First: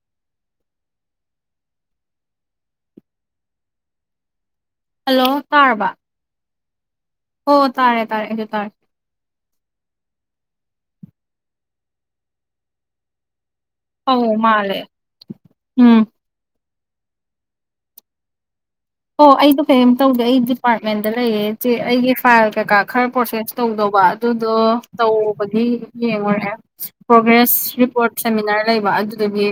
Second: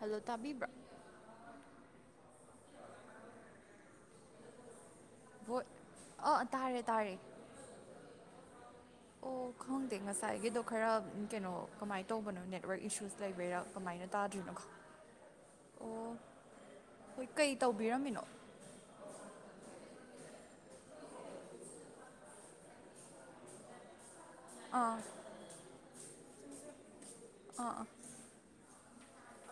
Hello ꯇꯥꯕꯤꯕ꯭ꯔꯣ hello ꯚꯣꯏ ꯇꯥꯔꯕ ꯑ ꯇꯥꯔꯦ ꯇꯥꯔꯦ ꯍꯣ ꯇꯥꯔꯦ ꯇꯥꯔꯦ ꯑꯩꯖꯨ ꯇꯥꯔꯦ ꯑꯣ ꯈꯪꯗꯦ ꯉꯁꯥꯏꯒꯤꯗꯣ ꯈꯔ ꯀꯩꯅꯣ ꯀꯃꯥꯏꯅ ꯇꯧꯕꯅꯣ ꯅꯦꯠꯋꯥꯛ ꯏꯁꯨꯁ ꯂꯩꯕꯩꯔꯥ ꯀꯃꯥꯏꯅ ꯑꯧ ꯇꯥꯗ꯭ꯔꯤꯅꯣ ꯈꯪ- ꯃꯥꯂꯦ ꯎꯝ ꯑꯣ ꯍꯣꯏ ꯀꯩ ꯇꯧꯕꯤꯔꯝꯃꯤꯅꯣ ꯑꯣ ꯑꯩꯗꯣ ꯀꯩꯝ ꯇꯧꯗꯦ ꯑꯩ ꯗꯤꯄꯥꯔꯠꯃꯦꯟꯗ ꯂꯩꯌꯦ ꯆꯦ ꯑꯩꯒꯤ ꯐꯥꯏꯜ ꯀꯩꯀꯥ ꯈꯔ ꯄ꯭ꯔꯣꯁꯦꯁ ꯇꯧꯗꯧꯕ ꯑꯗꯨꯗꯣ ꯇꯧꯕꯒꯤ ꯌꯦꯡꯉꯨꯔꯦ ꯄ꯭ꯔꯣꯒ꯭ꯔꯦꯁ ꯔꯤꯄꯣꯔꯠ ꯁꯦꯃꯤꯅꯥꯔ ꯂꯩꯕ ꯑꯗꯨ ꯑꯗꯨꯒꯤ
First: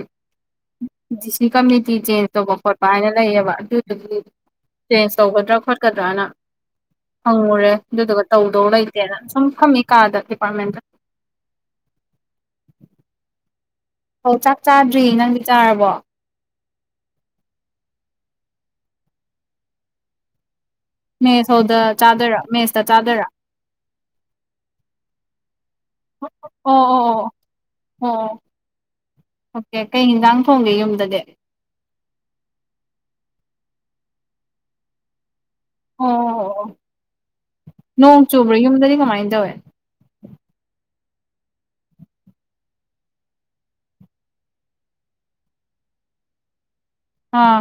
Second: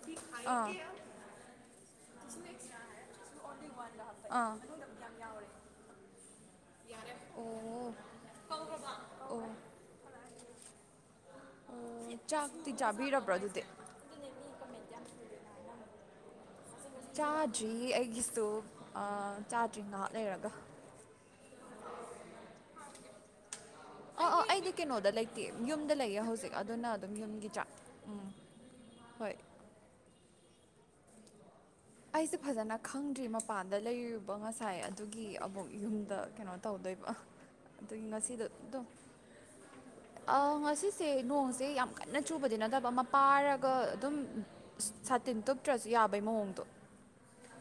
ꯗꯤ ꯁꯤ ꯀꯝꯃꯨꯅꯤꯇꯤ ꯆꯦꯟꯖ ꯇꯧꯕ ꯈꯣꯠꯄ ꯍꯥꯏꯅ ꯂꯩꯌꯦꯕ ꯑꯗꯨꯗꯨꯒꯤ ꯑꯥ ꯆꯦꯟꯖ ꯇꯧꯒꯗ꯭ꯔꯥ ꯈꯣꯠꯀꯗ꯭ꯔꯅ ꯍꯪꯉꯨꯔꯦ ꯑꯣ ꯑꯗꯨꯗꯨꯒ ꯇꯧꯗꯧ ꯂꯩꯇꯦꯅ ꯑꯣ ꯁꯨꯝ ꯐꯝꯃꯤ ꯀꯥꯗ ꯗꯤꯄꯥꯔꯠꯃꯦꯟꯗ ꯑꯣ ꯆꯥꯛꯇꯤ ꯆꯥꯕꯤꯔꯕ꯭ꯔꯣ ꯑꯗꯨꯗꯤ ꯑꯣ ꯆꯥꯛ ꯆꯥꯗ꯭ꯔꯤ ꯅꯪꯗꯤ ꯆꯥꯔꯕꯣ ꯆꯥꯗ꯭ꯔꯤ ꯑꯩꯒꯤꯁꯨ ꯑꯥ ꯆꯥꯗ꯭ꯔꯤ ꯉꯍꯥꯛ ꯂꯩꯔꯒ ꯃꯦꯁ ꯍꯣꯜꯗ ꯆꯥꯗꯣꯏꯔꯥ ꯃꯦꯁꯇ ꯆꯥꯗꯣꯏꯔꯥ ꯑꯣ ꯑꯣ ꯑꯩꯗꯤ ꯀꯩꯅꯣꯗ ꯂꯩꯇꯦ ꯌꯨꯝꯗ ꯂꯩꯌꯦ ꯑꯣ ꯍꯧꯖꯤꯛ ꯑꯣ ꯑꯗꯨꯅ ꯑꯗꯨꯝ ꯑꯣ ꯌꯨꯝꯒꯤ ꯆꯥꯛ ꯎꯝ ꯑꯣ ꯍꯣꯏ ꯑꯣꯀꯦ ꯀꯩ ꯍꯦꯟꯖꯥꯡ ꯊꯣꯡꯒꯦ ꯌꯨꯝꯗꯗꯤ ꯑꯩꯁꯦ ꯐꯖꯅ ꯈꯪꯗ꯭ꯔꯤ ꯃꯄꯥꯟꯗ ꯂꯩꯔꯤꯔꯨꯕ ꯉꯁꯥꯏ ꯑꯗꯨꯒꯤ ꯑꯕꯣꯛ ꯑꯣ ꯌꯨꯝꯗ ꯑꯣ ꯀꯩꯅꯣ ꯑꯣ ꯇꯧꯗꯣꯏꯕ ꯑꯗꯨ ꯅꯣꯡ ꯉꯁꯤꯗꯣ ꯆꯨꯕ꯭ꯔꯥ ꯑꯗꯨꯝ ꯌꯨꯝꯗꯗꯤ ꯀꯃꯥꯏꯅ ꯇꯧꯋꯦ ꯑꯥ ꯉꯁꯤꯁꯦ ꯅꯣꯡꯁꯦ ꯌꯥꯝ ꯀꯟꯅ ꯆꯨꯕꯗꯤ ꯅꯠꯇꯕ ꯑꯃ ꯄꯥꯔꯒ ꯑꯗꯨꯝ ꯁꯥꯇꯤꯟ ꯇꯨꯞꯇ꯭ꯔꯁꯨ ꯌꯥꯕꯩ ꯃꯑꯣꯡꯗꯣ ꯑꯥ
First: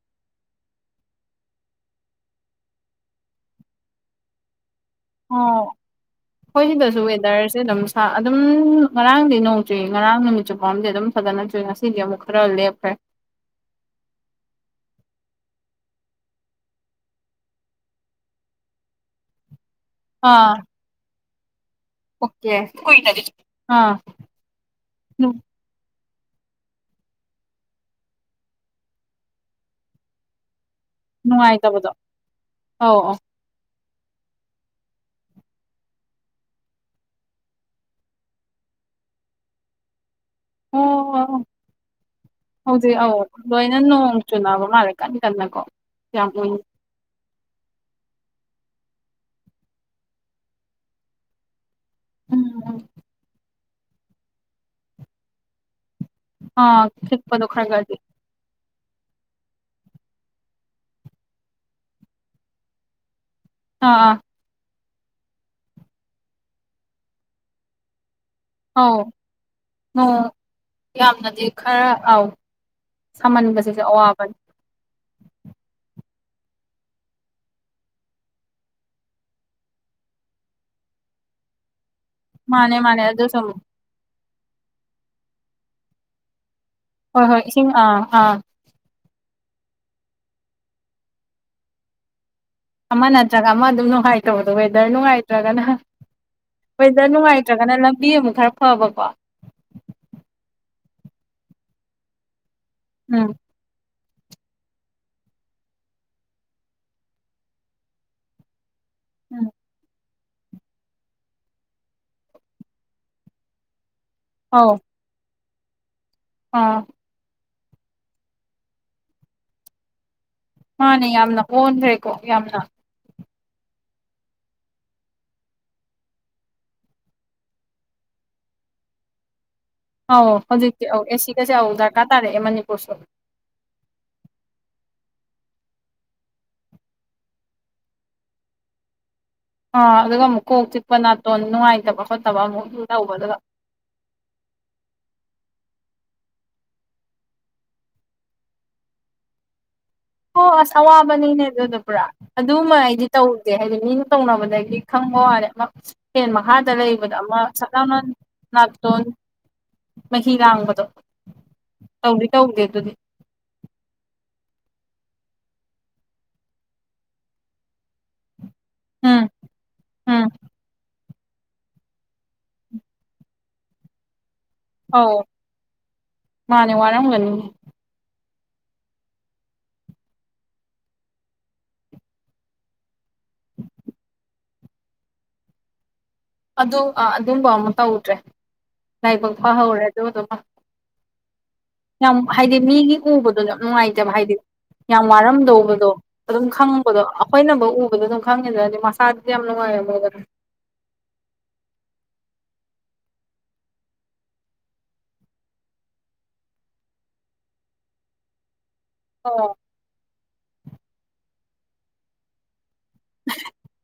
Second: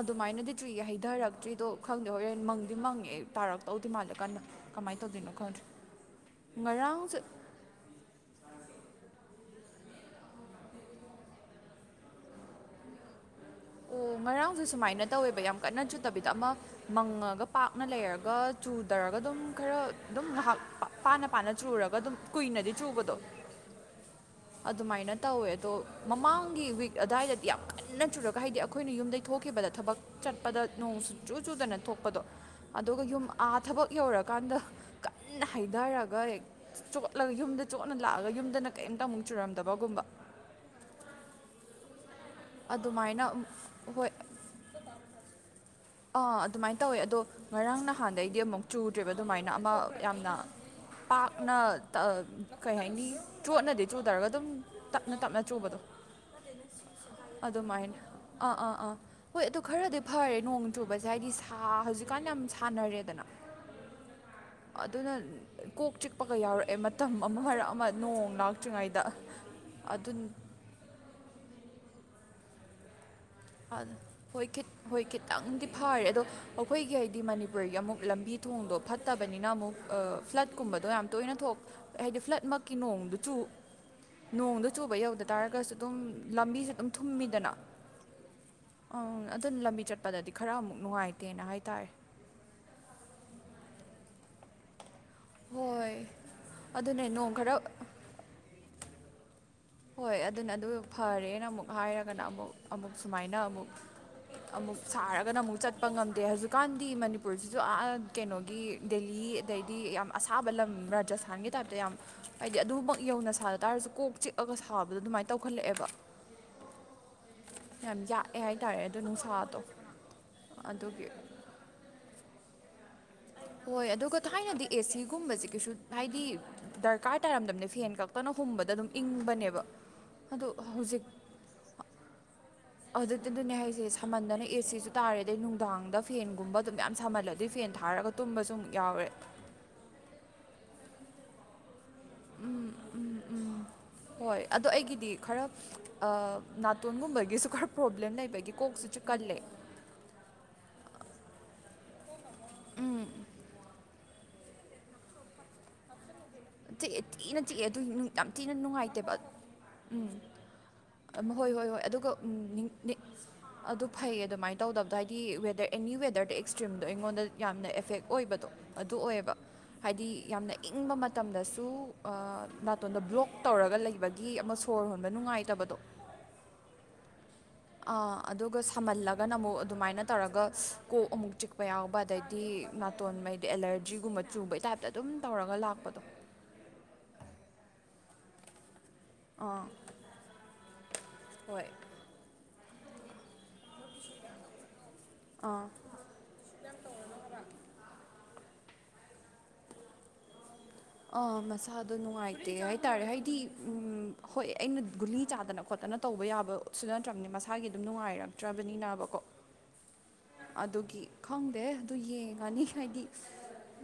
ꯑꯗꯨꯃꯥꯏꯅꯗꯤ ꯆꯨꯏꯌꯦ ꯍꯩꯊꯔꯛꯇ꯭ꯔꯤꯗꯣ ꯈꯪꯗꯦ ꯍꯣꯔꯦꯟ ꯃꯪꯗꯤ ꯃꯪꯉꯦ ꯇꯥꯔꯛꯇꯧꯗꯤ ꯃꯥꯜꯂꯦ ꯀꯟꯅ ꯀꯃꯥꯏ ꯇꯧꯗꯨꯏ ꯑꯣ ꯈꯣꯏꯁꯤꯗꯁꯨ ꯋꯦꯗꯔꯁ ꯁꯤ ꯑꯗꯨꯝ ꯑꯗꯨꯝ ꯉꯔꯥꯡꯗꯤ ꯅꯣꯡꯆꯨꯏ ꯉꯔꯥꯡ ꯅꯨꯃꯤꯠ ꯆꯨꯞꯄꯝꯗꯤ ꯑꯗꯨꯝ ꯐꯖꯅ ꯆꯨꯏ ꯉꯁꯤꯗꯤ ꯑꯃꯨꯛ ꯈꯔ ꯂꯦꯞ ꯈ꯭ꯔꯦ ꯑꯣ ꯉꯔꯥꯡꯁꯨ ꯁꯨꯃꯥꯏꯅ ꯇꯧꯋꯦꯕ ꯌꯥꯝ ꯀꯟꯅ ꯆꯨꯗꯕꯤꯗ ꯑꯃ ꯃꯪꯉꯒ ꯄꯥꯛꯅ ꯂꯩꯔꯒ ꯆꯨꯗ꯭ꯔꯒ ꯑꯗꯨꯝ ꯈꯔ ꯑꯗꯨꯝ ꯑꯥ ꯉꯍꯥꯛ ꯄꯥꯅ ꯄꯥꯅ ꯆꯨꯔꯒ ꯑꯗꯨꯝ ꯑꯣꯀꯦ ꯀꯨꯏꯅꯗꯤ ꯆꯨꯕꯗꯣ ꯀꯨꯏꯅꯗꯤ ꯑꯥ ꯑꯗꯨꯃꯥꯏꯅ ꯇꯧꯋꯦ ꯇꯣ ꯃꯃꯥꯡꯒꯤ ꯋꯤꯛ ꯑꯗꯥꯏꯗꯗꯤ ꯌꯥꯝ ꯀꯟꯅ ꯆꯨꯔꯒ ꯍꯥꯏꯗꯤ ꯑꯩꯈꯣꯏꯅ ꯌꯨꯝꯗꯩꯩ ꯊꯣꯛꯈꯤꯕꯗ ꯊꯕꯛ ꯆꯠꯄꯗ ꯅꯣꯡꯨ ꯁꯨꯛꯆꯨ ꯆꯨꯗꯅ ꯅꯨꯡꯉꯥꯏꯇꯕꯗꯣ ꯊꯣꯛꯄꯗꯣ ꯑꯧ ꯑꯗꯨꯒ ꯑꯧ ꯌꯨꯝ ꯑꯥ ꯊꯕꯛ ꯌꯧꯔꯀꯥꯟꯗ ꯀꯟꯅ ꯍꯩꯊꯔꯒ ꯆꯣꯠꯂꯒ ꯌꯨꯝꯗ ꯆꯣꯠꯅ ꯂꯥꯛꯑꯒ ꯌꯨꯝꯗꯅ ꯀꯩꯝꯇ ꯑꯃꯨꯛ ꯆꯨꯔꯝꯗꯕꯒꯨꯝꯕ ꯍꯣ ꯍꯣ ꯍꯣ ꯍꯧꯖꯤꯛ ꯑꯧ ꯑꯗꯨꯃꯥꯏꯅ ꯑꯃꯨꯛ- ꯂꯣꯏꯅ ꯍꯣꯏ ꯅꯣꯡ ꯆꯨꯅꯕ ꯃꯥꯜꯂꯦ ꯀꯟ ꯀꯟꯅꯀꯣ ꯌꯥꯝ ꯑꯥ ꯎꯏ ꯑꯗꯨꯃꯥꯏꯅ ꯇꯧꯋꯦ ꯑꯗꯣ ꯉꯔꯥꯡ ꯅꯍꯥꯟꯗꯩꯩꯗꯤ ꯑꯃꯨꯛ ꯆꯨꯗ꯭ꯔꯦꯕ ꯑꯗꯨꯃꯥꯏꯅ ꯑꯃ ꯌꯥꯝꯅ ꯄꯥꯛꯅ ꯎꯝ ꯀꯩ ꯎꯝ ꯍꯥꯏꯅꯤ ꯆꯣꯠꯅꯗꯤ ꯆꯨꯗ꯭ꯔꯒ ꯑꯗꯨꯝ ꯇꯞꯅ ꯇꯞꯅ ꯆꯨꯕꯗꯣ ꯑꯥ ꯈꯤꯛꯄꯗꯣ ꯈꯔ ꯈꯔꯗꯤ ꯑꯗꯨꯃꯥꯏꯅ ꯑꯥ ꯑꯥ ꯑꯥ ꯍꯣꯏ ꯑꯗꯨ ꯈꯔꯗꯤ ꯐꯔꯦ ꯅꯣꯡꯗꯤ ꯆꯨꯕꯁꯦ ꯍꯥꯏꯗꯤ ꯁꯥ ꯍꯧꯖꯤꯛꯀꯥꯟ ꯌꯥꯝ ꯁꯥꯟꯅꯔꯦꯗꯅ ꯑꯥ ꯑꯥ ꯑꯗꯨꯅ ꯀꯣꯛ ꯆꯤꯛꯄꯒ ꯌꯥꯎꯔꯛꯑꯦ ꯃꯇꯝ ꯑꯃ ꯃꯔꯛ ꯑꯃ ꯅꯣꯡ ꯑꯧ ꯂꯥꯛꯇ꯭ꯔꯤꯉꯩꯗ ꯑꯗꯨ ꯑꯣ ꯌꯥꯝꯅꯗꯤ ꯈꯔ ꯑꯧ ꯁꯥꯃꯟꯕꯁꯤꯁꯨ [inaudible] ꯑꯋꯥꯕꯅꯤ ꯍꯣꯏ ꯈꯤꯠ ꯍꯣꯏ ꯈꯤꯇꯪꯗꯤ ꯐꯥꯔꯦ ꯑꯗꯣ ꯑꯈꯣꯏꯒꯤ ꯍꯥꯏꯗꯤ ꯃꯅꯤꯄꯨꯔꯒꯤ ꯑꯃꯨꯛ ꯂꯝꯕꯤ ꯊꯣꯡꯗꯣ ꯐꯠꯇꯕꯅꯤꯅ ꯑꯃꯨꯛ ꯑ ꯐ꯭ꯂꯠꯀꯨꯝꯕꯗꯣ ꯌꯥꯝ ꯇꯣꯏꯅ ꯊꯣꯛ ꯍꯥꯏꯗꯤ ꯐ꯭ꯂꯠꯃꯛꯀꯤ ꯃꯥꯅꯦ ꯃꯥꯅꯦ ꯅꯣꯡꯗꯨ ꯆꯨ ꯑꯗꯨꯁꯨ ꯅꯣꯡꯗꯣ ꯆꯨꯕ ꯌꯧꯗ ꯇꯥꯔꯒꯁꯨ ꯑꯗꯨꯝ ꯂꯝꯕꯤꯁꯦ ꯑꯗꯨꯝ ꯍꯣꯏ ꯍꯣꯏ ꯊꯨꯝꯃꯤꯗꯅ ꯏꯁꯤꯡ ꯑꯥ ꯑꯥ ꯑꯪ ꯑꯗꯨꯅ ꯂꯝꯕꯤ ꯆꯠꯄꯗꯗꯤ ꯈꯔ ꯑꯃꯨꯛ ꯅꯨꯡꯉꯥꯏꯇꯦꯅ ꯍꯥꯏꯇꯥꯔꯦ ꯑꯃ ꯅꯠꯇ꯭ꯔꯒ ꯑꯃ ꯑꯗꯨꯝ ꯅꯨꯡꯉꯥꯏꯇꯕꯗꯣ ꯋꯦꯗꯔ ꯅꯨꯡꯉꯥꯏ ꯇ꯭ꯔꯒꯅ ꯍꯣꯏ ꯑꯗꯨꯅꯦ ꯋꯦꯗꯔ ꯅꯣꯡ ꯈꯔ ꯅꯨꯡꯉꯥꯏꯇ꯭ꯔꯒꯅ ꯂꯝꯕꯤ ꯑꯃꯨꯛ ꯈꯔ ꯐꯕꯀꯣ ꯍꯣꯏ ꯑꯗꯨꯅ ꯑꯗꯨ ꯐꯔꯦꯅ ꯑꯃꯨꯛ ꯍꯥꯏꯔꯒꯅ ꯑꯃꯨꯛ ꯑꯃꯨꯛ ꯎꯝ ꯁꯨꯃꯥꯏꯅ ꯑꯃꯨꯛ ꯑꯃꯨꯛ ꯁꯥꯔꯒꯅ ꯑꯃꯨꯛ ꯆꯠꯄ ꯉꯝꯗꯦ ꯍꯧꯖꯤꯛꯀꯥꯟꯗꯤ ꯃꯅꯤꯄꯨꯔꯁꯤꯁꯨ ꯑꯥ ꯀꯩꯅꯣꯒꯤ ꯗꯦꯂꯤ ꯎꯝ ꯑꯗꯩꯗꯤ ꯌꯥꯝ ꯑꯁꯥꯕ ꯂꯝ ꯔꯥꯖꯁꯊꯥꯟꯒꯤ ꯇꯥꯏꯞꯇ ꯌꯥꯝ ꯍꯥꯏꯗꯤ ꯑꯗꯨꯃꯛ ꯌꯧꯅ ꯁꯥꯗ ꯇꯥꯔꯁꯨ ꯀꯣꯛ ꯆꯤꯛ ꯑꯒ ꯑꯧ ꯁꯥꯕꯗꯣ ꯑꯗꯨꯃꯥꯏꯅ ꯇꯧꯈꯠꯂꯛꯑꯦꯕ ꯑꯥ ꯌꯥꯝ ꯌꯥꯛꯑꯦ ꯍꯥꯏꯇꯥꯔꯦ ꯑꯗꯣ ꯅꯨꯡꯁꯥꯗꯣ ꯃꯥꯅꯦ ꯑꯗꯨꯒꯤ ꯌꯥꯝꯅ ꯑꯣꯟꯒꯔꯦꯀꯣ ꯌꯥꯝꯅ ꯍꯣꯏ ꯑꯗꯨꯒ ꯊꯥꯏꯅꯗꯤ ꯑꯦꯁꯤꯒꯨꯝꯕꯁꯤ ꯀꯩꯁꯨ ꯍꯥꯏꯗꯤ ꯗꯔꯀꯥꯔ ꯇꯥꯔꯝꯗꯝꯅꯦ ꯐꯦꯟ ꯈꯛꯇꯅ ꯍꯨꯝꯕꯗ ꯑꯗꯨꯝ ꯏꯪꯕꯅꯦꯕ ꯑꯧ ꯑꯗꯣ ꯍꯧꯖꯤꯛꯇꯤ ꯑꯧ ꯍꯧꯖꯤꯛ ꯑꯦꯁꯤꯒꯁꯦ ꯑꯧ ꯗꯔꯀꯥꯔ ꯇꯥꯔꯦꯑꯦ ꯃꯅꯤꯄꯨꯔꯁꯨ ꯇꯨꯗꯨꯅꯦ ꯍꯥꯏꯖꯦ ꯁꯥꯝꯃꯟꯗꯅ ꯑꯦ ꯁꯤꯁꯨ ꯇꯥꯔꯦ ꯑꯗꯩ ꯅꯨꯡꯗꯥꯡꯗ ꯐꯦꯟꯒꯨꯝꯕ ꯑꯗꯨꯝ ꯃꯌꯥꯝ ꯁꯥꯝꯃꯜꯂꯗꯤ ꯐꯦꯟ ꯊꯥꯔꯒ ꯇꯨꯝꯕꯁꯨꯨ ꯑꯃꯨꯛ ꯌꯥꯎꯔꯦ ꯑꯥ ꯑꯗꯨꯒ ꯑꯃꯨꯛ ꯀꯣꯛ ꯆꯤꯛꯄ ꯅꯥꯇꯣꯟ ꯅꯨꯡꯉꯥꯏꯇꯕ ꯈꯣꯠꯇꯕ ꯑꯃꯨꯛ ꯑꯗꯨꯝ ꯇꯧꯕ ꯑꯗꯨꯒ ꯍꯣꯏ ꯑꯗꯣ ꯑꯩꯒꯤꯗꯤ ꯈꯔ ꯑꯥ ꯅꯥꯇꯣꯟꯒꯨꯝꯕꯒꯤꯁꯨ ꯈꯔ ꯄ꯭ꯔꯣꯕ꯭ꯂꯦꯝ ꯂꯩꯕꯒꯤ ꯀꯣꯛꯁꯤ ꯆꯤꯛꯀꯜꯂꯦ ꯑꯣ ꯑꯁ ꯑꯋꯥꯕꯅꯤꯅꯦ ꯑꯗꯨꯗꯣ ꯄꯨꯔꯥ ꯑꯗꯨꯃ ꯑꯩꯗꯤ ꯇꯧꯗꯦ ꯍꯥꯏꯗꯤ ꯃꯤꯅ ꯇꯧꯅꯕꯗꯒꯤ ꯈꯪꯕ ꯋꯥꯅꯦ ꯑꯃꯥ ꯐꯦꯟ ꯃꯈꯥꯗ ꯆꯤꯛꯑꯦ ꯂꯩꯕꯗ ꯑꯃ ꯊꯤꯅ ꯆꯤꯛꯑꯦ ꯁꯠ ꯑꯗꯨ ꯂꯥꯎꯅ ꯅꯨꯡ- ꯌꯥꯝ ꯊꯤꯅ ꯅꯥꯇꯣꯟ ꯅꯨꯡꯉꯥꯏꯇꯦꯕ ꯃꯍꯤ ꯂꯥꯡꯕꯗꯣ ꯑꯝ, ꯍꯣꯏ ꯍꯣꯏ ꯍꯣꯏ ꯑꯗꯨꯒ ꯇꯧꯗꯤ ꯎꯝ, ꯇꯧꯗꯦ ꯅꯤꯡ- ꯑꯗꯨꯗꯤ ꯅꯤꯛ- ꯑꯗꯨ ꯐꯩꯌꯦ ꯑꯗꯨꯃꯥꯏꯅ ꯇꯧꯗꯕꯗꯣ ꯍꯥꯏꯗꯤ ꯋꯦꯗꯔ ꯑꯦꯅꯤ ꯋꯦꯗꯔꯗ ꯑꯦꯛꯁꯇ꯭ꯔꯤꯝꯗꯣ ꯑꯩꯉꯣꯟꯗ ꯌꯥꯝꯅ ꯑꯦꯐꯦꯛ ꯑꯣꯏꯕꯗꯣ ꯑꯗꯨ ꯎꯝ ꯑꯣꯏꯌꯦꯕ ꯍꯥꯏꯗꯤ ꯎꯝ ꯌꯥꯝꯅ ꯏꯪꯕ ꯃꯠ ꯇꯝꯗꯁꯨ ꯑꯥ ꯅꯥꯇꯣꯟꯗ ꯕ꯭ꯂꯣꯛ ꯇꯧꯔꯒ ꯂꯩꯕꯒꯤ ꯑꯃ ꯁꯣꯔ ꯍꯣꯟꯕ ꯑꯧ ꯅꯨꯡꯉꯥꯏꯇꯕꯗꯣ ꯃꯥꯅꯦ ꯋꯥꯔꯝꯒꯅꯤ ꯑꯥ ꯑꯗꯨꯒ ꯁꯝꯃꯜꯂꯒꯅ ꯑꯃꯨꯛ ꯑꯗꯨꯃꯥꯏꯅ ꯇꯧꯔꯒ ꯀꯣꯛ ꯑꯃꯨꯛ ꯆꯤꯛꯄ ꯌꯥꯎꯕ ꯑꯗꯩꯗꯤ ꯅꯥꯇꯣꯟ ꯃꯩꯗ ꯑꯦꯂꯔꯖꯤꯒꯨꯝꯕ ꯆꯨꯕꯩ ꯇꯥꯏꯞꯇ ꯑꯗꯨꯝ ꯇꯧꯔꯒ ꯂꯥꯛꯄꯗꯣ ꯑꯗꯣ ꯑꯗꯨꯝꯕ ꯑꯃ ꯇꯧꯗ꯭ꯔꯦ ꯂꯥꯏꯕꯛ ꯑꯥ ꯐꯍꯧꯔꯦ ꯑꯗꯨꯗꯨꯃ ꯍꯣꯏ ꯌꯥꯝ ꯍꯥꯏꯗꯤ ꯃꯤꯒꯤ ꯎꯕꯗꯣ ꯌꯥꯝ ꯅꯨꯡꯉꯥꯏꯇꯕ ꯍꯥꯏꯗꯤ ꯌꯥꯝ ꯋꯥꯔꯝꯗꯧꯕꯗꯣ ꯑꯗꯨꯝ ꯈꯪꯕꯗꯣ ꯑꯩꯈꯣꯏꯅꯕꯧ ꯎꯕꯗ ꯑꯗꯨꯝ ꯈꯪꯉꯤꯗꯨꯅꯗꯤ ꯃꯁꯥꯗꯨꯗꯤ ꯌꯥꯝ ꯅꯨꯡꯉꯥꯏꯔꯝ ꯃꯣꯏꯗꯅ ꯑꯥ ꯃꯁꯥꯗꯣ ꯅꯨꯡꯉꯥꯏꯇꯦ ꯍꯥꯏꯇꯥꯔꯦ ꯍꯥꯏꯗꯤ ꯎꯝ ꯍꯣꯏ ꯑꯩꯅ ꯒꯨꯂꯤ ꯆꯥꯗꯅ ꯈꯣꯠꯇꯅ ꯇꯧꯕ ꯌꯥꯕꯁꯨ ꯅꯠꯇ꯭ꯔꯕꯅꯤ ꯃꯁꯥꯒꯤ ꯑꯗꯨꯝ ꯅꯨꯡꯉꯥꯏꯔꯛꯇ꯭ꯔꯕꯅꯤꯅꯕ ꯑꯣ ꯑꯗꯨꯒꯤ ꯈꯪꯗꯦ ꯑꯗꯨ ꯌꯦꯡꯉꯅꯤ ꯍꯥꯏꯗꯤ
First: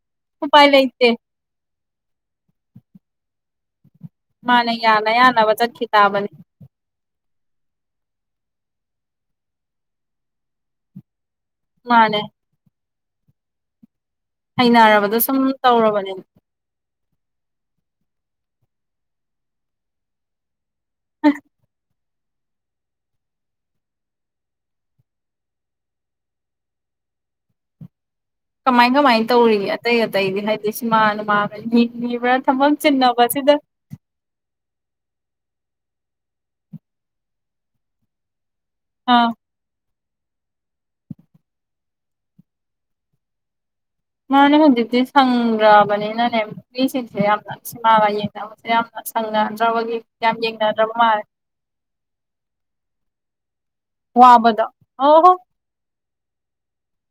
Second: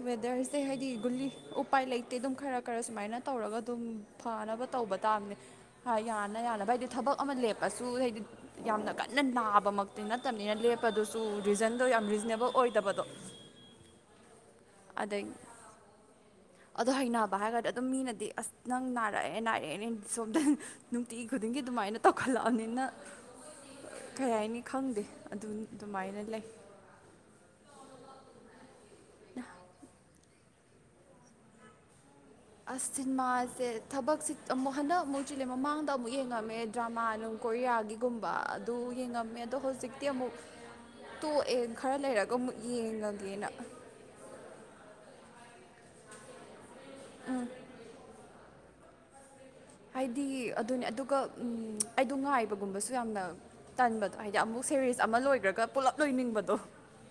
ꯋꯦꯗꯔꯁꯦ ꯎꯄꯥꯏ ꯍꯥꯏꯗꯤ ꯂꯩꯇꯦ ꯒꯨꯂꯤ ꯎꯄꯥꯏ ꯂꯩꯇꯦ ꯑꯗꯨꯝ ꯈꯔ ꯈꯔ ꯁꯨꯃꯥꯏꯅ ꯇꯧꯔꯒ ꯑꯗꯨꯝ ꯐꯅꯕ ꯃꯥꯅ ꯇꯧꯕ ꯌꯥꯅ ꯇꯥꯝꯕꯅꯦ ꯌꯥꯅꯕ ꯆꯠꯈꯤ ꯇꯥꯕꯅꯤ ꯌꯥꯅ ꯌꯥꯅꯕ ꯍꯥꯏꯗꯤ ꯊꯕꯛ ꯑꯃ ꯂꯦꯞꯄꯁꯨ ꯍꯥꯏꯗꯤ ꯌꯥꯝꯅ ꯀꯟꯅ ꯅꯥꯕꯃꯛꯇꯤ ꯅꯠꯇꯝꯅꯤꯅ ꯂꯦꯞꯄꯗꯨꯁꯨ ꯇꯨ ꯔꯤꯖꯟꯗꯣ ꯌꯥꯝ ꯃꯥꯅꯦ ꯔꯤꯖꯅꯦꯕꯜ ꯑꯣꯏꯗꯕꯗꯣ ꯍꯩꯅꯔꯕꯗꯣ ꯑꯗꯩ ꯁꯨꯝ ꯇꯧꯔꯕꯅꯤꯅ ꯑꯗꯣ ꯍꯩꯅꯕ ꯍꯥꯏꯔꯒꯔꯗꯤ ꯑꯗꯨꯝ ꯃꯤꯅꯗꯤ ꯑꯁ ꯅꯪ ꯅꯥꯔꯛꯑꯦ ꯅꯥꯔꯛꯑꯦꯅ ꯍꯦꯛꯇꯥ ꯁꯣꯝꯗ ꯅꯨꯡꯇꯤ ꯈꯨꯗꯤꯡꯒꯤ ꯑꯗꯨꯃꯥꯏꯅ ꯇꯧꯈꯠꯂꯛꯑꯅꯤꯅ ꯀꯩ ꯍꯥꯏꯅꯤ ꯈꯪꯗꯦ ꯑꯗꯨ ꯑꯗꯨꯃꯥꯏꯅ ꯂꯩ ꯀꯃꯥꯏ ꯀꯃꯥꯏꯅ ꯇꯧꯔꯤ ꯑꯇꯩ ꯑꯇꯩꯗꯤ ꯍꯥꯏꯗꯤ ꯁꯤꯃꯥ ꯅꯨꯃꯥ ꯌꯦꯡꯉꯤꯕ꯭ꯔꯥ ꯊꯕꯛ ꯑꯁ ꯆꯤꯟꯅꯕ ꯁꯤꯗ ꯁꯤꯅꯦꯃꯥꯁꯦ ꯊꯕꯛꯁꯤ ꯑꯃꯨꯛ ꯍꯟꯗꯛ ꯑꯃꯨꯛ ꯆꯤꯜꯂꯦ ꯃꯃꯥꯡꯗ ꯑꯃꯨꯛ ꯌꯦꯡꯉꯝꯃꯦ ꯗ꯭ꯔꯃꯥ ꯅꯨꯡ ꯀꯣꯔꯤꯌꯥꯒꯤꯒꯨꯝꯕ ꯗꯣ ꯑꯥ ꯌꯦꯡꯉꯝꯃꯦ ꯑꯗꯣ ꯍꯧꯖꯤꯛꯇꯤ ꯑꯃꯨꯛ ꯇꯣꯛꯑꯦ ꯈꯔ ꯂꯩꯔꯒ ꯑꯃꯨꯛ ꯌꯦꯡꯉꯒꯦꯅ ꯃꯥꯅꯦ ꯍꯧꯖꯤꯛꯇꯤ ꯁꯪꯗ꯭ꯔꯕꯅꯤꯅꯅꯦ ꯃꯤꯁꯤꯡꯁꯦ ꯌꯥꯝ ꯁꯤꯃꯥꯒ ꯌꯦꯡꯅꯕꯁꯦ ꯌꯥꯝ ꯁꯪꯅꯗ꯭ꯔꯕꯒꯤ ꯌꯥꯝ ꯍꯥꯏꯗꯤ ꯑꯗꯨꯅꯦ ꯌꯦꯡꯅꯗ꯭ꯔꯕ ꯑꯗꯨꯒ ꯃꯥꯜꯂꯦ ꯎꯝ ꯑꯩꯗꯣ ꯉꯥꯏꯕꯒꯨꯝꯕꯁꯨ ꯌꯥꯝꯅ ꯇꯟꯕꯗꯣ ꯍꯥꯏꯗꯤ ꯑꯃꯨꯛ ꯋꯥꯕꯗꯣ ꯁꯦꯔꯤꯁ ꯑꯣ ꯑꯃ ꯍꯣ ꯂꯣꯏꯒꯔꯒ ꯄꯨꯂꯞ ꯂꯣꯏꯅꯤꯡꯕꯗꯣ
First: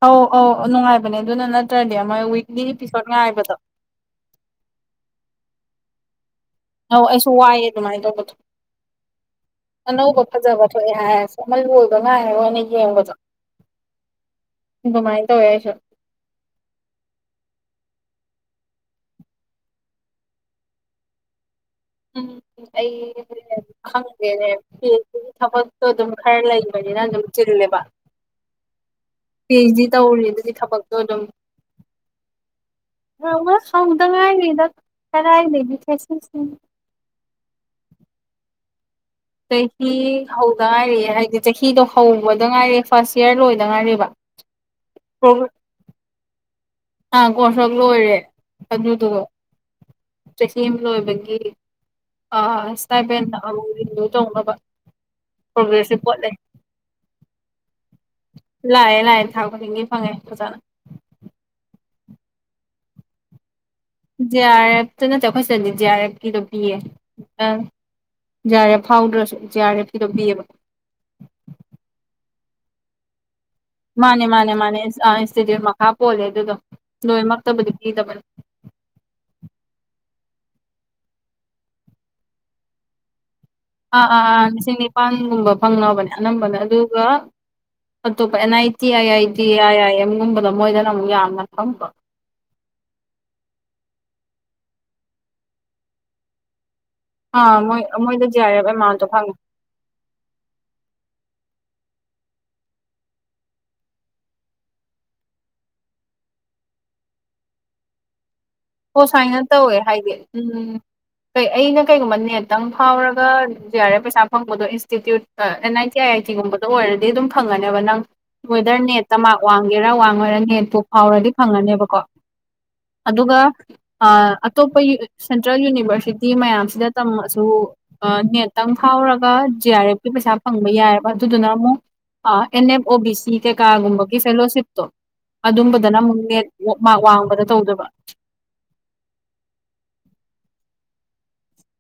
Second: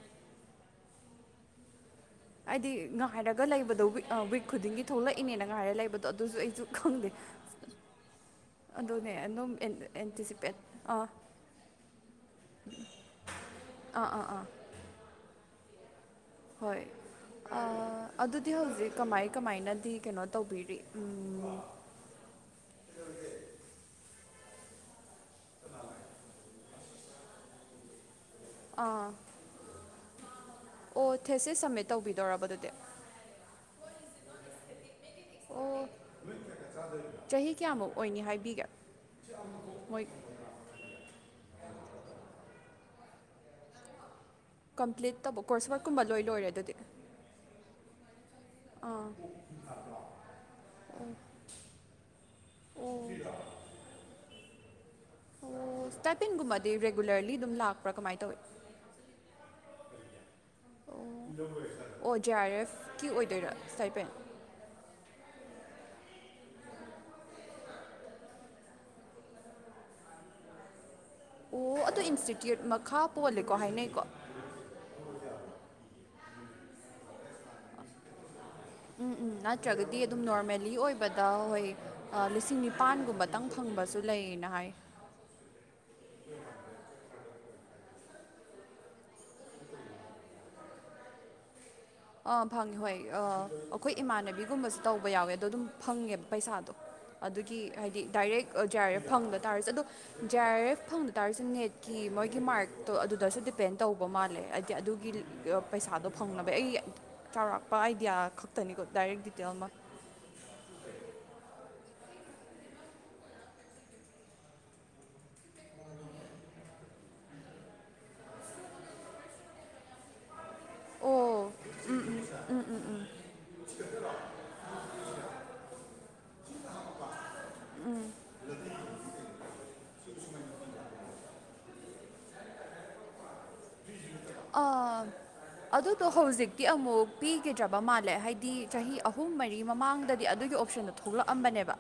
ꯑꯧ ꯑꯧ ꯅꯨꯡꯉꯥꯏꯕꯅꯦ ꯑꯗꯨꯅ ꯅꯠꯇ꯭ꯔꯗꯤ ꯃꯣꯏ ꯋꯤꯛꯂꯤ ꯍꯥꯏꯗꯤ ꯏꯄꯤꯁꯣꯠ ꯉꯥꯏꯔꯒ ꯉꯥꯏꯕꯗꯣ ꯂꯩꯕꯗꯣ ꯋꯤꯛ ꯋꯤꯛ ꯈꯨꯗꯤꯡꯒꯤ ꯊꯣꯛꯂꯛꯏꯅꯦꯅ ꯉꯥꯏꯔ ꯂꯩꯕꯗꯣ ꯑꯗꯨꯖꯨ ꯑꯩꯖꯨ ꯑꯧ ꯑꯩꯁꯨ ꯋꯥꯏꯑꯦ ꯑꯗꯨꯃꯥꯏꯅ ꯇꯧꯕꯗꯣ ꯑꯗꯨꯅꯦ ꯑꯗꯨꯝ ꯑꯦꯟ- ꯑꯅꯧꯕ ꯑꯦꯟꯇꯤꯁꯤꯄꯦꯠ ꯐꯖꯕ ꯊꯣꯛꯑꯦ ꯑꯥ ꯍꯥꯏꯔꯁꯨ ꯑꯃ ꯂꯣꯏꯕ ꯉꯥꯏꯔꯒ ꯑꯣꯢꯅ ꯌꯦꯡꯕꯗꯣ ꯑꯥ ꯑꯥ ꯑꯥ ꯗꯨꯃꯥꯏ ꯇꯧꯑꯦ ꯑꯩꯁꯨ ꯍꯣꯏ ꯑꯗꯨꯗꯤ ꯍꯧꯖꯤꯛ ꯀꯃꯥꯏ ꯀꯃꯥꯏꯅꯗꯤ ꯀꯩꯅꯣ ꯇꯧꯕꯤꯔꯤ ꯎꯝ ꯑꯩ [unintelligible] ꯈꯪꯗꯦꯅꯦ ꯍꯝ ꯑꯗꯨꯒꯤ ꯊꯕꯛꯇꯣ ꯑꯗꯨꯝ ꯈꯔ ꯂꯩꯕꯅꯤꯅ ꯑꯗꯨꯝ ꯆꯤꯜꯂꯦꯕ ꯑꯥ ꯄꯤ ꯍꯥꯁ ꯗꯤ ꯇꯧꯔꯤ ꯑꯗꯨꯗꯤ ꯊꯕꯛꯇꯣ ꯑꯣ ꯑꯗꯨꯝ ꯊꯦꯁꯦꯏ ꯁꯝꯃꯤꯠ ꯇꯧꯕꯤꯗꯧꯔꯕꯔꯥ ꯑꯗꯨꯗꯤ [unintelligible] ꯍꯗꯉꯥꯏꯔꯤꯗ ꯀꯗꯥꯏ ꯑꯣ ꯗꯒꯤ ꯊꯦꯁꯦꯏ ꯅꫭ ꯆꯍꯤ ꯀꯌꯥꯃꯨꯛ ꯑꯣꯏꯅꯤ ꯍꯥꯏꯕꯤꯒꯦ ꯆꯍꯤ ꯃꯣꯏ ꯍꯧꯗ ꯉꯥꯏꯔꯦ ꯍꯥꯏꯗꯤ ꯆꯍꯤꯗꯣ ꯍꯧꯕꯗ ꯉꯥꯏꯔꯦ ꯐꯥꯔꯁ ꯏꯌꯥꯔ ꯂꯣꯏꯗ ꯉꯥꯏꯔꯤꯕ ꯀꯝꯄ꯭ꯂꯤꯠ ꯇꯧꯕ ꯀꯣꯔꯁ ꯋꯛꯀꯨꯝꯕ ꯂꯣꯏ ꯂꯣꯏꯔꯦ ꯑꯗꯨꯗꯤ ꯑꯥ ꯀꯣꯔꯁ ꯋꯛ ꯂꯣꯏꯔꯦ ꯑꯗꯨꯗꫭ ꯆꯍꯤ ꯑꯃ ꯂꯣꯏꯕꯒꯤ ꯑ ꯑꯣ ꯁ꯭ꯇꯦꯄꯤꯟꯗ ꯑꯃꯨ [unintelligible] ꯇꯧꯅꯕ ꯑꯣ ꯄ꯭ꯔꯣꯒ꯭ꯔꯦꯁ ꯔꯤꯄꯣꯔꯠ ꯂꯩ ꯁ꯭ꯇꯦꯄꯤꯟꯒꯨꯝꯕꯗꯤ ꯔꯦꯒꯨꯂꯔꯂꯤ ꯑꯗꯨꯝ ꯂꯥꯛꯄ꯭ꯔꯥ ꯀꯃꯥꯏꯅ ꯇꯧꯏꯤ ꯂꯥꯛꯑꯦ ꯂꯥꯛꯑꯦ ꯊꯥ ꯈꯨꯗꯤꯡꯒꯤ ꯐꯪꯉꯦ ꯐꯖꯥꯅ ꯑꯣ ꯑꯣ ꯖꯦ ꯑꯥꯔ ꯑꯦꯐ ꯀꯤ ꯑꯣꯏꯗꯣꯏꯔꯥ ꯁꯥꯏꯄꯦꯟ ꯖꯦ ꯑꯥꯔ ꯑꯦꯐꯇ ꯅꯠꯇ ꯑꯩꯈꯣꯏ ꯆꯠꯗꯤ ꯖꯦ ꯑꯥꯔ ꯑꯦꯐꯀꯤꯗꯣ ꯄꯤꯌꯦ ꯑ ꯖꯦ ꯑꯥꯔ ꯑꯦꯐ ꯐꯥꯎꯗ꯭ꯔꯁꯨ ꯖꯦ ꯑꯥꯔ ꯑꯦꯐ ꯀꯤꯗꫭ ꯄꯤꯑꯕ ꯑꯣ ꯑꯗꯨ ꯏꯟꯁꯇꯤꯇ꯭ꯌꯨꯠ ꯃꯈꯥ ꯄꯣꯜꯂꯦꯀꯣ ꯍꯥꯏꯅꯦ ꯃꯥꯅꯦ ꯃꯥꯅꯦ ꯃꯥꯅꯦ ꯏꯟꯁꯇꯤꯇ꯭ꯌꯨꯠ ꯃꯈꯥ ꯄꯣꯜꯂꯦ ꯑꯗꯨꯗꯣ ꯂꯣꯏꯅꯃꯛꯇꯕꯨꯗꯤ ꯄꯤꯗꯕꯅꯤ ꯎꯝ ꯎꯝ ꯅꯠꯇ꯭ꯔꯒꯗꯤ ꯑꯗꯨꯝ ꯅꯣꯔꯃꯦꯜꯂꯤ ꯑꯣꯏꯕꯗ ꯍꯣꯏ ꯂꯤꯁꯤꯡ ꯅꯤꯄꯥꯟꯒꯨꯝꯕ ꯇꯪ ꯐꯪꯕꯁꯨ ꯑꯥ ꯑꯥ ꯑꯥ ꯂꯩꯌꯦꯅ ꯍꯥꯏ ꯂꯤꯁꯤꯡ ꯅꯤꯄꯥꯟꯒꯨꯝꯕ ꯐꯪꯅꯕꯅꯦ ꯑꯅꯝꯕꯅ ꯑꯗꯨꯒ ꯑꯇꯣꯞꯄ and I T I I D I ꯑꯥꯏ ꯑꯦꯝꯒꯨꯝꯕꯗ ꯃꯣꯏꯗꯅ ꯑꯃꯨꯛ ꯌꯥꯝꯅ ꯐꯪꯕ ꯑꯥ ꯐꯪꯉꯦ ꯍꯣꯏ ꯑ ꯑꯩꯈꯣꯏ ꯏꯃꯥꯟꯅꯕꯤꯒꯨꯝꯕꯁꯨ ꯇꯧꯕ ꯌꯥꯎꯋꯦ ꯑꯗꯣ ꯑꯗꯨꯝ ꯐꯪꯉꯦꯕ ꯄꯩꯁꯥꯗꯣ ꯑꯥ ꯑꯗꯨꯒꯤ ꯃꯣꯏ ꯍꯥꯏꯗꯤ ꯃꯣꯏꯗ ꯖꯤ ꯗꯥꯏꯔꯦꯛ ꯖꯦ ꯑꯥꯔ ꯑꯦꯃꯥꯎꯟꯇꯣ ꯑꯦꯐ ꯐꯪꯉꯦ ꯐꯪꯗ ꯇꯥꯔꯁꯨ ꯑꯗꯣ ꯖꯦ ꯑꯥꯔ ꯑꯦꯐ ꯐꯪꯕ ꯇꯥꯔꯁꯨ ꯅꯦꯠꯀꯤ ꯃꯣꯏꯒꯤ ꯃꯥꯔꯛꯇꯣ ꯑꯗꯨꯗꯁꯨ ꯗꯤꯄꯦꯟ ꯇꯧꯕ ꯃꯥꯜꯂꯦ ꯍꯥꯏꯗꯤ ꯑꯗꯨꯒꯤ ꯄꯩꯁꯥꯗꯣ ꯐꯪꯅꯕ ꯑꯩ ꯆꯥꯎꯔꯥꯛꯄ ꯑꯥꯏꯗꯤꯌꯥ ꯈꯛ ꯑꯣ ꯁꯨꯃꯥꯏꯅ ꯇꯧꯋꯦ ꯍꯥꯏꯗꯤ ꯎꯝ ꯑꯩꯅ ꯀꯩꯒꯨꯝꯕ ꯅꯦꯠꯇꯪ ꯐꯥꯎꯔꯒ ꯖꯦ ꯑꯥꯔ ꯑꯦꯐ ꯄꯩꯁꯥ ꯐꯪꯕꯗꯣ ꯏꯟꯁꯇꯤꯇ꯭ꯌꯨꯠ ꯑꯟ ꯑꯥꯏꯇꯤ ꯑꯥꯏ ꯑꯥꯏꯇꯤꯒꯨꯝꯕꯗꯥ ꯑꯣꯔꯗꯤ ꯑꯗꯨꯝ ꯐꯪꯒꯅꯦꯕ ꯅꯪ ꯋꯦꯗꯔ ꯅꯦꯠꯇ ꯃꯥꯔ ꯋꯥꯡꯒꯦꯔꯥ ꯋꯥꯡꯉꫭꯑꫭꯔ ꯅꯦꯠꯇꯣ ꯍꯥꯎꯔꯗꯤ ꯑꯣ ꯐꯪꯉꯅꯦꯕꯀꯣ ꯑꯗꯨꯒ [unintelligible] ꯑꯇꯣꯞꯄ ꯁꯦꯟꯇ꯭ꯔꯦꯜ ꯌꯨꯅꯤꯚꯔꯁꯤꯇꯤ ꯃꯌꯥꯝꯁꯤꯗ ꯇꯝꯃꯛꯁꯨ ꯅꯦꯠꯇꯪ ꯐꯥꯎꯔꯒ ꯖꯤ ꯑꯥꯔ ꯑꯦꯐꯀꯤ ꯄꯩꯁꯥ ꯐꯪꯕ ꯌꯥꯏꯑꯕ ꯑꯗꯨꯗꯨꯅ ꯑꯃꯨꯛ ꯑꯩꯟ ꯑꯩꯐ ꯑꫭ ꯕꯤ ꯁꯤ ꯀꯦ ꯀꯥꯒꯨꯝꯕ ꯑꯥ ꯑꯗꯨꯗꯣ ꯅꯦꯠ ꯍꯧꯖꯤꯛꯇꯤ ꯃꯥꯔꯛ ꯑꯃꯨꯛ ꯋꯥꯡꯕꯗ ꯄꯤꯈꯤꯗ꯭ꯔꯕ ꯇꯧꯗꯕ ꯃꯥꯜꯂꯦ ꯍꯥꯏꯗꯤ ꯆꯍꯤ ꯑꯍꯨꯝ ꯃꯔꯤ ꯃꯃꯥꯡꯗꯗꯤ ꯑꯗꯨꯒꯤ ꯑꯣꯞꯁꯟꯗꯣ ꯊꯣꯛꯂꯛꯑꯝꯕꯅꯦꯕ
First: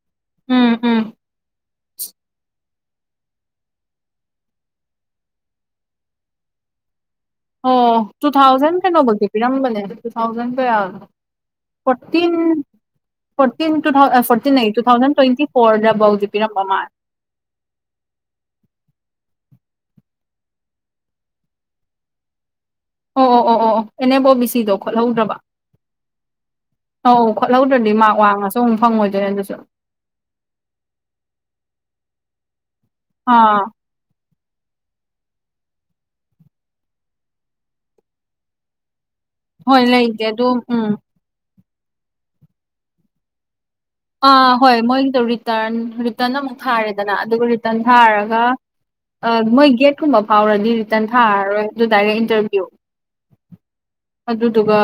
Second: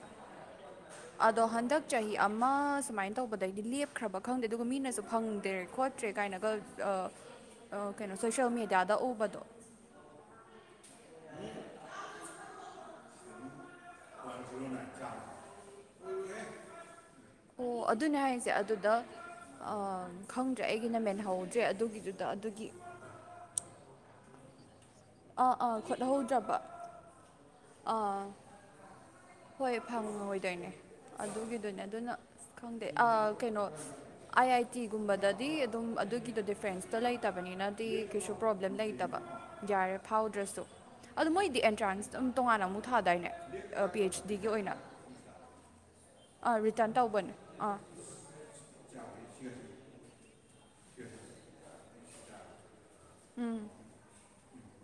ꯎꯝ ꯎꯝ ꯑꯗꯣ ꯍꯟꯗꯛ ꯆꯍꯤ ꯑꯃ ꯁꯨꯃꯥꯏꯅ ꯇꯧꯕꯗꯩꯗꯤ ꯂꯦꯞꯈ꯭ꯔꯕ ꯈꯪꯗꯦ ꯑꯗꯨꯒ ꯃꯤꯅꯁꯨ ꯐꯪꯗ꯭ꯔꯦ ꯈꯣꯠ ꯇ꯭ꯔꯦ ꯀꯥꯏꯅꯒ ꯑ, ꯑꯣ ꯀꯩꯅꯣ ꯁꯣꯁꯤꯌꯦꯜ ꯇꯨꯊꯥꯎꯖꯟ ꯃꯦꯗꯤꯌꯥꯗ ꯀꯩꯅꯣ ꯕꯥꯎꯗꯤ ꯎꯕꯗꯣ ꯄꯤꯔꯝꯕꯅꯦ ꯇꯨ ꯊꯥꯎꯖꯟ ꯀꯌꯥꯅꫭ ꯐꯣꯔꯇꯤꯟ ꯐꯣꯔꯇꯤꯟ ꯇꯨ ꯊꯥꯎ ꯐꯣꯔꯇꯤꯟ ꯑꯩ ꯇꯨ ꯊꯥꯎꯖꯟ ꯇ꯭ꯋꯦꯟꯇꯤ ꯐꯣꯔꯗ ꯐꯥꯎꯗꯥꯗꯤ ꯄꯤꯔꯝꯕ ꯃꯥꯜꯂꯦ ꯑꯣ ꯑꯗꯨꯅꯦ ꯍꯥꯏꯁꯦ ꯑꯗꯨꯗ ꯑꯥ ꯈꯪꯗ꯭ꯔꯦ ꯑꯩꯒꯤꯅ ꯃꯦꯟꯍꯧꯗ꯭ꯔꯦ ꯑꯗꯨꯒꯤꯗꯨꯗ ꯑꯗꯨꯒꯤ ꯑꯣ ꯑꯣ ꯑꯣ ꯑꯦꯅꯦꯕꯣ ꯕꯤꯁꯤꯗꯣ ꯈꯣꯠꯍꯧꯗ꯭ꯔꯕ ꯑꯥ ꯑꯥ ꯈꯣꯠꯍꯧꯗ꯭ꯔꯕ ꯑꯧ ꯈꯣꯠꯍꯧꯗ꯭ꯔꯗꯤ ꯃꯥꯛ ꯋꯥꯡꯉꯁꯨ ꯑꯃꯨꯛ ꯐꯪꯉꯣꯏꯗꯣꯏꯅꯦ ꯑꯗꯨꯁꯨ ꯍꯦ ꯐꯪꯉꯣꯏꯗꯣꯏꯅꯦ ꯑꯗꯨꯒꯤꯗꯨꯅꯦ ꯑꯗꯨꯅ ꯈꯪꯗꯦ ꯑꯥ ꯀꯩꯅꯣ ꯑꯥꯏ ꯑꯥꯏ ꯇꯤꯒꯨꯝꯕꯗꯗꯤ ꯑꯗꯨꯝ ꯑꯗꯨꯒꯤꯗꯣ ꯗꯤꯐ꯭ꯔꯦꯟꯁꯇ ꯂꯩꯇꯕꯅꯤꯅꯗꯤ ꯀꯩꯁꯨ ꯄ꯭ꯔꯣꯕ꯭ꯂꯦꯝ ꯂꯩꯇꯕ ꯍꯣꯏ ꯌꯥꯔꯦ ꯂꯩꯇꯦ ꯑꯗꯨ ꯐꯥꯎꯗ꯭ꯔꯁꯨ ꯎꯝ ꯑꯗꯨ ꯃꯣꯏꯗꯤ ꯑꯦꯟꯇ꯭ꯔꯥꯟꯁ ꯑꯗꯨꯝ ꯇꯣꯉꯥꯟꯅ ꯑꯃꯨꯛ ꯊꯥꯗꯥꯏꯅꯦ ꯄꯤ ꯍꯩꯢ ꯑꯥ ꯍꯣꯏ ꯃꯣꯏꯒꯤꯗꯣ ꯔꯤꯇꯔꯟ ꯔꯤꯇꯟ ꯑꯃꯨꯛ ꯑꯥ ꯔꯤꯇꯔꯟ ꯊꯥꯔꯦꯗꯅ ꯇꯧꯕꯅꯦ ꯑꯗꯨꯒ ꯑꯥ ꯔꯤꯇꯔꯟ ꯊꯥꯔꯒ ꯃꯣꯏ ꯒꯦꯠꯀꯨꯝꯕ ꯐꯥꯎꯔꯗꯤ ꯔꯤꯇꯔꯟ ꯊꯥꯔꯔꯣꯏ ꯑꯗꯨꯗꯥꯏꯔ ꯏꯟꯇꯔꯚꯤꯌꯨ ꯎꯝ ꯑꯗꯨꯗꯨꯒ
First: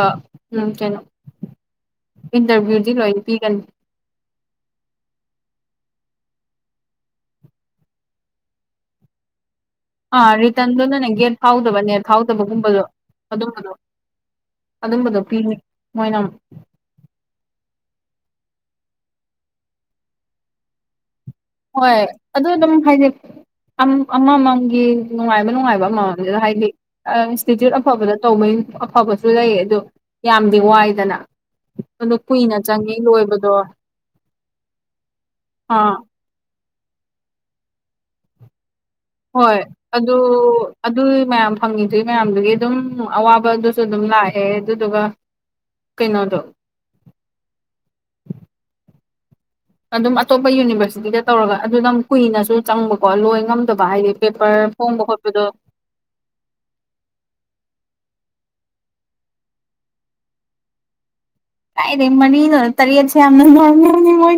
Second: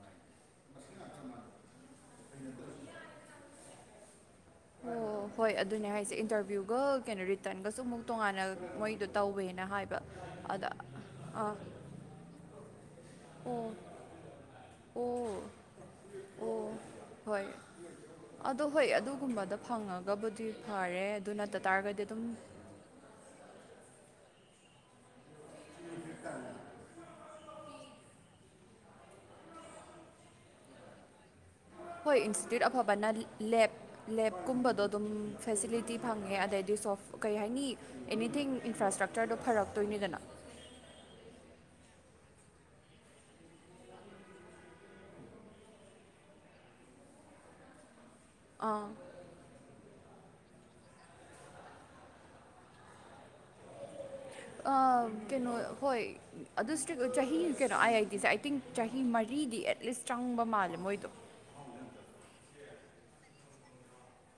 ꯀꯩꯅꯣ ꯏꯟꯇꯔꯚꯤꯌꯨꯗꯤ ꯂꯣꯏꯅ ꯄꯤꯒꯅꯤ ꯑꯣ ꯍꯣꯏ ꯑꯗꯨꯅꯦ ꯍꯥꯏꯁꯦ ꯏꯟꯇꯔꯚꯤꯌꯨꯒ ꯀꯩꯅꯣ ꯔꯤꯇꯔꯟꯒꯁꯨ ꯑꯃꯨꯛ ꯇꯣꯉꯥꯟꯅ ꯃꯣꯏꯗꯣ ꯇꯧꯋꯦꯅ ꯍꯥꯏꯕ ꯑꯥ ꯑꯗ ꯔꯤꯇꯔꯟꯗꯨ ꯅꯪ ꯒꯦꯠ ꯐꯥꯎꯗꯕꯅꯦ ꯊꯥꯎꯗꯕꯒꯨꯝꯕꯗꯣ ꯑꯗꯨꯝꯕꯗꯣ ꯑꯣ ꯑꯣ ꯑꯗꯨꯝꯕꯗꯣ ꯄꯤꯅꯤ ꯃꯣꯏꯅ ꯑꯣ ꯍꯣꯏ ꯑꯣ ꯍꯣꯏ ꯑꯗꯨꯒꯨꯝꯕꯗ ꯐꯪꯉꯒꯕꯨꯗꯤ ꯐꯔꯦ ꯑꯗꯨ ꯅꯠꯇ ꯍꯣꯏ ꯇꯥꯔꯒꯗꯤ ꯑꯗꯨ ꯑꯗꯨꯝ ꯍꯥꯏꯖꯦ ꯑꯃꯃꯝꯒꯤ ꯅꯨꯡꯉꯥꯏꯕ ꯅꯨꯡꯉꯥꯏꯕ ꯑꯃꯃꯝꯗꯨꯗ ꯍꯥꯏꯕꯤ ꯏꯟꯁꯇꯤꯇ꯭ꯌꯨꯠ ꯑꯐꯕꯗ ꯇꯧꯕꯩ ꯑꯐꯕꯁꯨ ꯂꯩ ꯑꯗꯨ ꯌꯥꯝꯗꯤ ꯋꯥꯏꯗꯅ ꯑꯗꯣ ꯍꯣꯏ ꯀꯨꯏꯅ ꯏꯟꯁꯇꯤꯇ꯭ꯌꯨꯠ ꯆꯪꯉꯤ ꯑꯐꯕꯅ ꯂꯣꯏꯕꯗꯣ ꯂꯦꯞ ꯂꯦꯞꯀꯨꯝꯕꯗꯣ ꯑꯗꯨꯝ ꯑꯥ ꯐꯦꯁꯤꯂꯤꯇꯤ ꯐꯪꯉꯦ ꯑꯗꯩꯗꯤ ꯁꯣꯐ ꯀꯩ ꯍꯥꯏꯅꯤ ꯑꯦꯅꯤꯊꯤꯡ ꯏꯟꯐ꯭ꯔꯥꯁ꯭ꯇ꯭ꯔꯛꯆꯔ ꯍꯣꯏ ꯑꯗꯨ ꯑꯗꯨ ꯃꯌꯥꯝ ꯐꯪꯉꯤꯗꯨꯏ ꯃꯌꯥꯝꯗꯨꯒꯤ ꯑꯗꯨꯝ ꯑꯋꯥꯕꯗꯨꯁꯨ ꯑꯗꯨꯝ ꯂꯥꯛꯑꯦ ꯑꯗꯨꯗꯨꯒ ꯀꯩꯅꯣꯗꯣ ꯑꯥ ꯑꯗꯨꯝ ꯑꯇꯣꯞꯄ ꯌꯨꯅꯤꯚꯔꯁꯤꯇꯤꯗ ꯇꯧꯔꯒ ꯑꯗꯨꯝ ꯀꯨꯏꯅꯁꯨ ꯆꯪꯕꯀꯣ ꯂꯣꯏ ꯉꯝꯗꯕ ꯍꯥꯏꯗꯤ ꯄꯦꯄꯔ ꯐꯣꯡꯕ ꯑꯥ, ꯈꯣꯠꯄꯗꯣ ꯀꯩꯅꯣ ꯍꯣꯏ ꯑꯗꯨ ꯁꯇ꯭ꯔꯤꯛ ꯆꯍꯤ ꯀꯩꯅꯣ ꯑꯥꯏ ꯑꯥꯏ ꯇꯤꯁꯦ ꯆꯍꯤ ꯃꯔꯤꯗꯤ ꯑꯦꯠꯂꯤꯁ ꯆꯪꯕ ꯃꯥꯜꯂꯦ ꯃꯣꯏꯗꯣ ꯀꯥꯏꯔꯦ ꯃꯔꯤꯅꯣ ꯇꯔꯦꯠꯁꯦ ꯌꯥꯝꯅ ꯅꯣꯔꯃꯦꯜ ꯑꯣꯏ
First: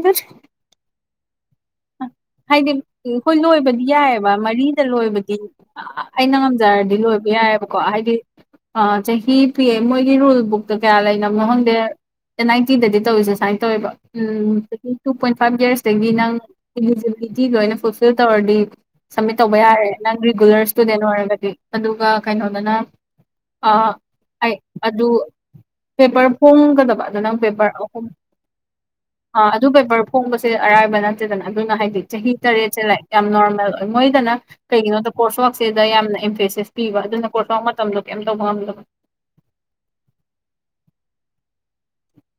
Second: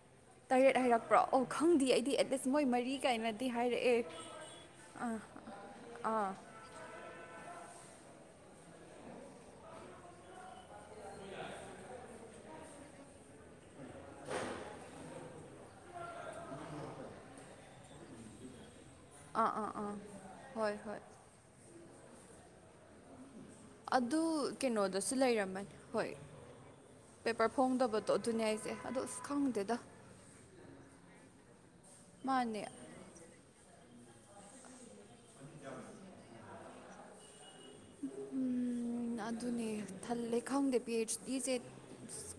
ꯇꯔꯦꯠ ꯍꯥꯏꯔꯛꯄ꯭ꯔꯣ ꯑꯣ ꯈꯪꯗꯦ ꯑꯩꯗꯤ ꯑꯦꯠꯂꯤꯁ ꯃꯣꯏ ꯍꯥꯏꯗꯤ ꯃꯔꯤ ꯍꯣꯏ ꯀꯥꯏꯅꯗꯤ ꯂꯣꯏꯕꯗꯤ ꯍꯥꯏꯔꯛꯑꯦ ꯌꯥꯏꯕ ꯃꯔꯤꯗ ꯂꯣꯏꯕꯗꯤ ꯑꯩꯅ ꯂꯣꯏꯕ ꯌꯥꯏꯑꯕꯀꯣ ꯍꯥꯏꯗꯤ ꯆꯍꯤ ꯄꯤ ꯃꯣꯏꯒꯤ ꯔꯨꯜꯕꯨꯛ ꯀꯌꯥ ꯂꯩꯅꯕꯅꯣ ꯈꯪꯗꯦ ꯑꯦꯟꯅꯥꯏꯇꯤꯗꯗꯤ ꯇꯧꯔꯤꯁ ꯁꯨꯃꯥꯏꯅ ꯇꯧꯋꯦꯕ ꯎꯝ ꯇꯨ ꯄꯣꯏꯟ ꯐꯥꯏꯚ ꯌꯔꯁꯇꯒꯤ ꯅꯪ ꯑꯦꯂꯤꯖꯤꯕꯤꯂꯤꯇꯤ ꯂꯣꯢꯅ ꯑꯩꯅ ꯐꯨꯜꯐꯤꯜ ꯇꯧꯔꯗꯤ ꯁꯃꯤꯠ ꯇꯧꯕ ꯌꯥꯔꯦ ꯅꯪ ꯔꯤꯒꯨꯂꯔ ꯍꯣꯏ ꯍꯣꯏ ꯏꯁꯇꯨꯗꯦꯟ ꯑꯣꯏꯔꯒꯗꯤ ꯑꯗꯨꯒ ꯀꯩꯅꯣꯗꯅ ꯑꯗꯨ ꯑꯩ ꯑꯗꯨ ꯀꯩꯅꯣꯗꯁꯨ ꯂꯩꯔꯝꯃꯅꯤ ꯍꯣꯏ ꯄꯦꯄꯔ ꯐꯣꯡꯒꯗꯕ ꯑꯗꯨ ꯅꯪ ꯄꯦꯄꯔ ꯑꯍꯨꯝ ꯐꯣꯡꯗꯕꯗꯣ ꯑꯗꯨꯅꯦ ꯑꯩꯁꯦ ꯑꯗꯣ ꯑꯁ ꯑꯗꯨ ꯈꯪꯗꯦꯗ ꯄꯦꯕꯔ ꯐꯣꯡꯕꯁꯦ ꯑꯔꯥꯏꯕ ꯅꯠꯇꯦꯗꯅ ꯑꯗꯨꯅ ꯍꯥꯏꯗꯤ ꯆꯍꯤ ꯇꯔꯦꯠꯁꯦ ꯂꯥꯏꯔꯤ ꯌꯥꯝ ꯅꯣꯔꯃꯦꯜ ꯑꯣꯏ ꯃꯣꯏꯗꯅ ꯀꯩꯒꯤꯅꯣꯗ ꯀꯣꯔꯁ ꯋꯛꯁꯤꯗ ꯌꯥꯝꯅ ꯏꯝꯐꯦꯁꯤꯁ ꯄꯤꯕ ꯑꯗꯨꯅ ꯀꯣꯔꯁ ꯔꯥꯛ ꯃꯇꯝꯗꯣ ꯀꯩꯝ ꯇꯧꯕ ꯉꯝꯗꯕ ꯑꯗꯨꯅꯦ ꯊꯜꯂꯦ ꯈꯪꯗꯦ ꯄꯤ ꯑꯩꯆ ꯗꯤꯁꯦ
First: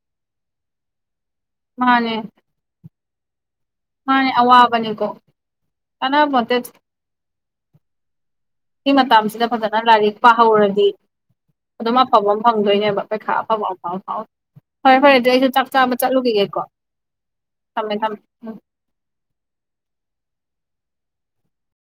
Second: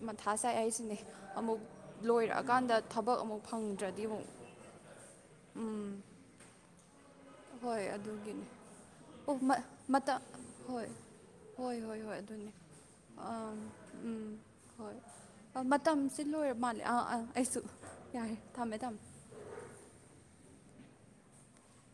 ꯃꯊꯥ ꯁꯥꯏ ꯑꯩꯁꯤꯅꯦ ꯑꯃꯨꯛ ꯃꯥꯅꯦ ꯂꯣꯏꯔꯛꯑꯀꯥꯟꯗ ꯊꯕꯛ ꯑꯃꯨꯛ ꯐꯪ ꯃꯥꯅꯦ ꯑꯋꯥꯕꯅꯤꯀꯣ ꯀꯥꯅꯕꯣꯟꯇꯦ ꯍꯣꯏ ꯑꯗꯨꯒꯤꯅꯤ ꯁꯤ ꯑꯣ ꯃꯇꯝꯁꯤꯗ ꯃ ꯐꯖꯅ ꯂꯥꯏꯔꯤꯛ ꯃꯇ ꯍꯣꯏ ꯄꯥꯍꯧꯔꯗꯤ ꯍꯣꯏ ꯑꯗꯨꯝ ꯍꯣꯏ ꯍꯣꯏ ꯑꯐꯕ ꯑꯃ ꯑꯗꯨꯅꯦ ꯐꯪꯗꯣꯏꯅꯦꯕ ꯄꯩꯈꯥ ꯑ ꯑꯐꯕ ꯑꯐꯕ ꯐꯥꯎ ꯎꯝ ꯍꯣꯏ ꯐꯔꯦ ꯐꯔꯦ ꯑꯗꯨꯗꯤ ꯑꯩꯁꯨ ꯆꯥꯛ ꯆꯥꯕ ꯃꯇꯝꯁꯤ ꯂꯣꯏꯔꯕ ꯆꯠꯂꯨꯈꯤꯒꯦꯀꯣ ꯃꯥꯜꯂꯦ ꯑꯥ ꯑꯥ ꯑꯩꯁꯨ ꯊꯝꯃꯦ ꯊꯝꯃꯦ ꯌꯥꯔꯦ ꯎꯝ ꯊꯝꯃꯦ ꯊꯝꯃꯦ꯫